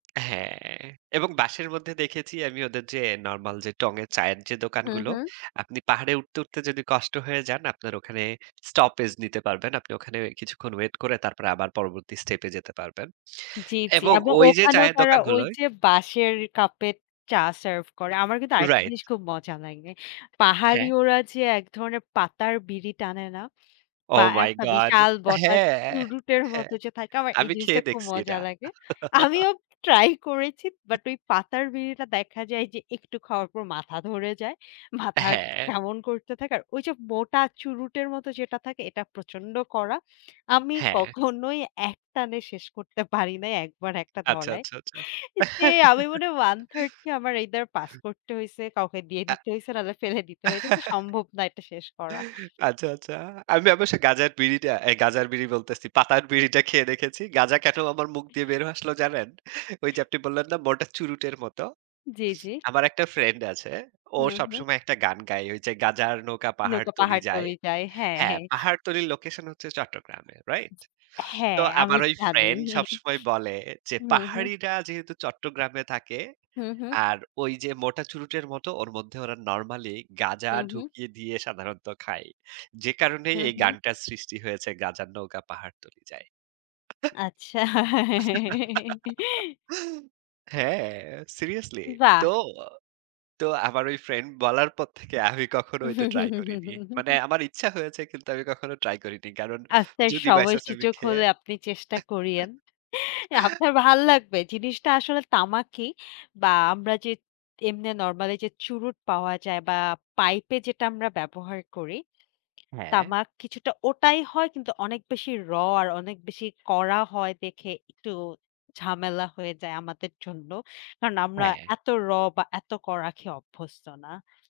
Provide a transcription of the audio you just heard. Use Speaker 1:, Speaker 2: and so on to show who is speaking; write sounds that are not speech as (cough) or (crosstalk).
Speaker 1: হ্যাঁ। এবং বাঁশের মধ্যে দেখেছি আমি ওদের যে নরমাল যে টঙের চায়ের যে
Speaker 2: হুঁ,
Speaker 1: দোকানগুলো,
Speaker 2: হুঁ।
Speaker 1: আপনি পাহাড়ে উঠতে, উঠতে যদি কষ্ট হয়ে যান আপনার ওখানে স্টপেজ নিতে পারবেন। আপনি ওখানে কিছুক্ষণ ওয়েট করে তারপরে আবার পরবর্তী স্টেপ এ যেতে পারবেন।
Speaker 2: জ্বী, জ্বী।
Speaker 1: এবং
Speaker 2: এবং
Speaker 1: ওই যে
Speaker 2: ওখানেও
Speaker 1: চায়ের
Speaker 2: তারা ওই
Speaker 1: দোকানগুলোয়
Speaker 2: যে বাঁশের কাপের চা সার্ভ করে। আমার কিন্তু আরেকটা
Speaker 1: রাইট।
Speaker 2: জিনিস খুব মজা লাগে। পাহাড়ি
Speaker 1: হ্যাঁ।
Speaker 2: ওরা যে একধরনের পাতার বিড়ি টানে না? বা
Speaker 1: ওহ মাই
Speaker 2: একটা
Speaker 1: গড।
Speaker 2: বিশাল বটা
Speaker 1: হ্যাঁ,
Speaker 2: চুরুটের
Speaker 1: হ্যাঁ।
Speaker 2: মতো যে থাকে আমার এই
Speaker 1: আমি
Speaker 2: জিনিসটা
Speaker 1: খেয়ে
Speaker 2: খুব
Speaker 1: দেখছি এটা।
Speaker 2: মজা লাগে।
Speaker 1: (chuckles)
Speaker 2: আমিও ট্রাই করেছি। বাট ওই পাতার বিড়িটা দেখা যায় যে একটু খাওয়ার পর মাথা ধরে যায়। মাথা
Speaker 1: হ্যাঁ।
Speaker 2: কেমন করতে থাকে। আর ওইসব মোটা চুরুটের মতো যেটা থাকে এটা প্রচন্ড কড়া। আমি
Speaker 1: হ্যাঁ।
Speaker 2: কখনোই একটানে শেষ করতে পারিনাই ১ বার ১ টা
Speaker 1: আচ্ছা,
Speaker 2: ধরায়।
Speaker 1: আচ্ছা, আচ্ছা।
Speaker 2: যে আমি মনে হয় 1/3 কি আমার এইদার পাস
Speaker 1: (laughs)
Speaker 2: করতে হইছে, কাউকে দিয়ে
Speaker 1: অ্যা
Speaker 2: দিতে হইছে নাহলে ফেলে দিতে হয়েছে যে
Speaker 1: (laughs)
Speaker 2: সম্ভব না এটা শেষ করা।
Speaker 1: আচ্ছা, আচ্ছা। আমি অবশ্য গাঁজার বিড়িটা, আই গাঁজার বিড়ি বলতেছি। পাতার বিড়িটা খেয়ে দেখেছি। গাঁজা কেন আমার মুখ দিয়ে বের হয়ে আসলো জানেন? ঐ যে
Speaker 2: (chuckles)
Speaker 1: আপনি বললেন না মোটা চুরুটের মত।
Speaker 2: জ্বী, জ্বী।
Speaker 1: আমার একটা ফ্রেন্ড আছে। ও
Speaker 2: হুঁ, হুঁ।
Speaker 1: সবসময় একটা গান গায়। ওই যে গাঁজার নৌকা
Speaker 2: নৌকা
Speaker 1: পাহাড়তলি যায়।
Speaker 2: পাহাড়তলি যায়, হ্যাঁ,
Speaker 1: হ্যাঁ
Speaker 2: হ্যাঁ।
Speaker 1: পাহাড়তলির লোকেশন হচ্ছে চট্টগ্রামে। রাইট? তো
Speaker 2: হ্যাঁ আমি
Speaker 1: আমার ওই
Speaker 2: জানি।
Speaker 1: ফ্রেন্ড সবসময় বলে যে,
Speaker 2: হুম, হুম।
Speaker 1: "পাহাড়িরা যেহেতু চট্টগ্রামে থাকে
Speaker 2: হুঁ, হুঁ।
Speaker 1: আর ওই যে মোটা চুরুটের মতো ওর মধ্যে ওরা নরমালি গাঁজা
Speaker 2: হুঁ, হুঁ।
Speaker 1: ঢুকিয়ে দিয়ে সাধারণত খায়। যে কারণেই
Speaker 2: হুঁ,
Speaker 1: এই
Speaker 2: হুঁ।
Speaker 1: গানটার সৃষ্টি হয়েছে গাঁজার নৌকা পাহাড়তলি যায়।"
Speaker 2: আচ্ছা।
Speaker 1: (laughs)
Speaker 2: (laughs)
Speaker 1: হ্যাঁ সিরিয়াসলি। তো,
Speaker 2: বাহ!
Speaker 1: তো আমার ঐ ফ্রেন্ড বলার পর থেকে আমি কখনো ওইটা ট্রাই করিনি। মানে
Speaker 2: (laughs)
Speaker 1: আমার ইচ্ছা হয়েছে কিন্তু আমি কখনো ট্রাই করিনি। কারণ
Speaker 2: আপনার
Speaker 1: যদি বাই চান্স আমি
Speaker 2: সময়সুযোগ
Speaker 1: খেয়ে
Speaker 2: হলে আপনি চেষ্টা করিয়েন।
Speaker 1: (laughs)
Speaker 2: আপনার ভাল লাগবে। জিনিসটা আসলে তামাকই বা আমরা যে এমনে নরমালি যে চুরুট পাওয়া যায় বা পাইপে যেটা আমরা ব্যবহার করি
Speaker 1: হ্যাঁ।
Speaker 2: তামাক কিছুটা ওটাই হয় কিন্তু অনেক বেশি 'র' আর অনেক বেশি কড়া হয় দেখে একটু ঝামেলা হয়ে যায় আমাদের জন্য। কারণ আমরা
Speaker 1: হ্যাঁ।
Speaker 2: এত 'র' বা এত কড়া খেয়ে অভ্যস্ত না।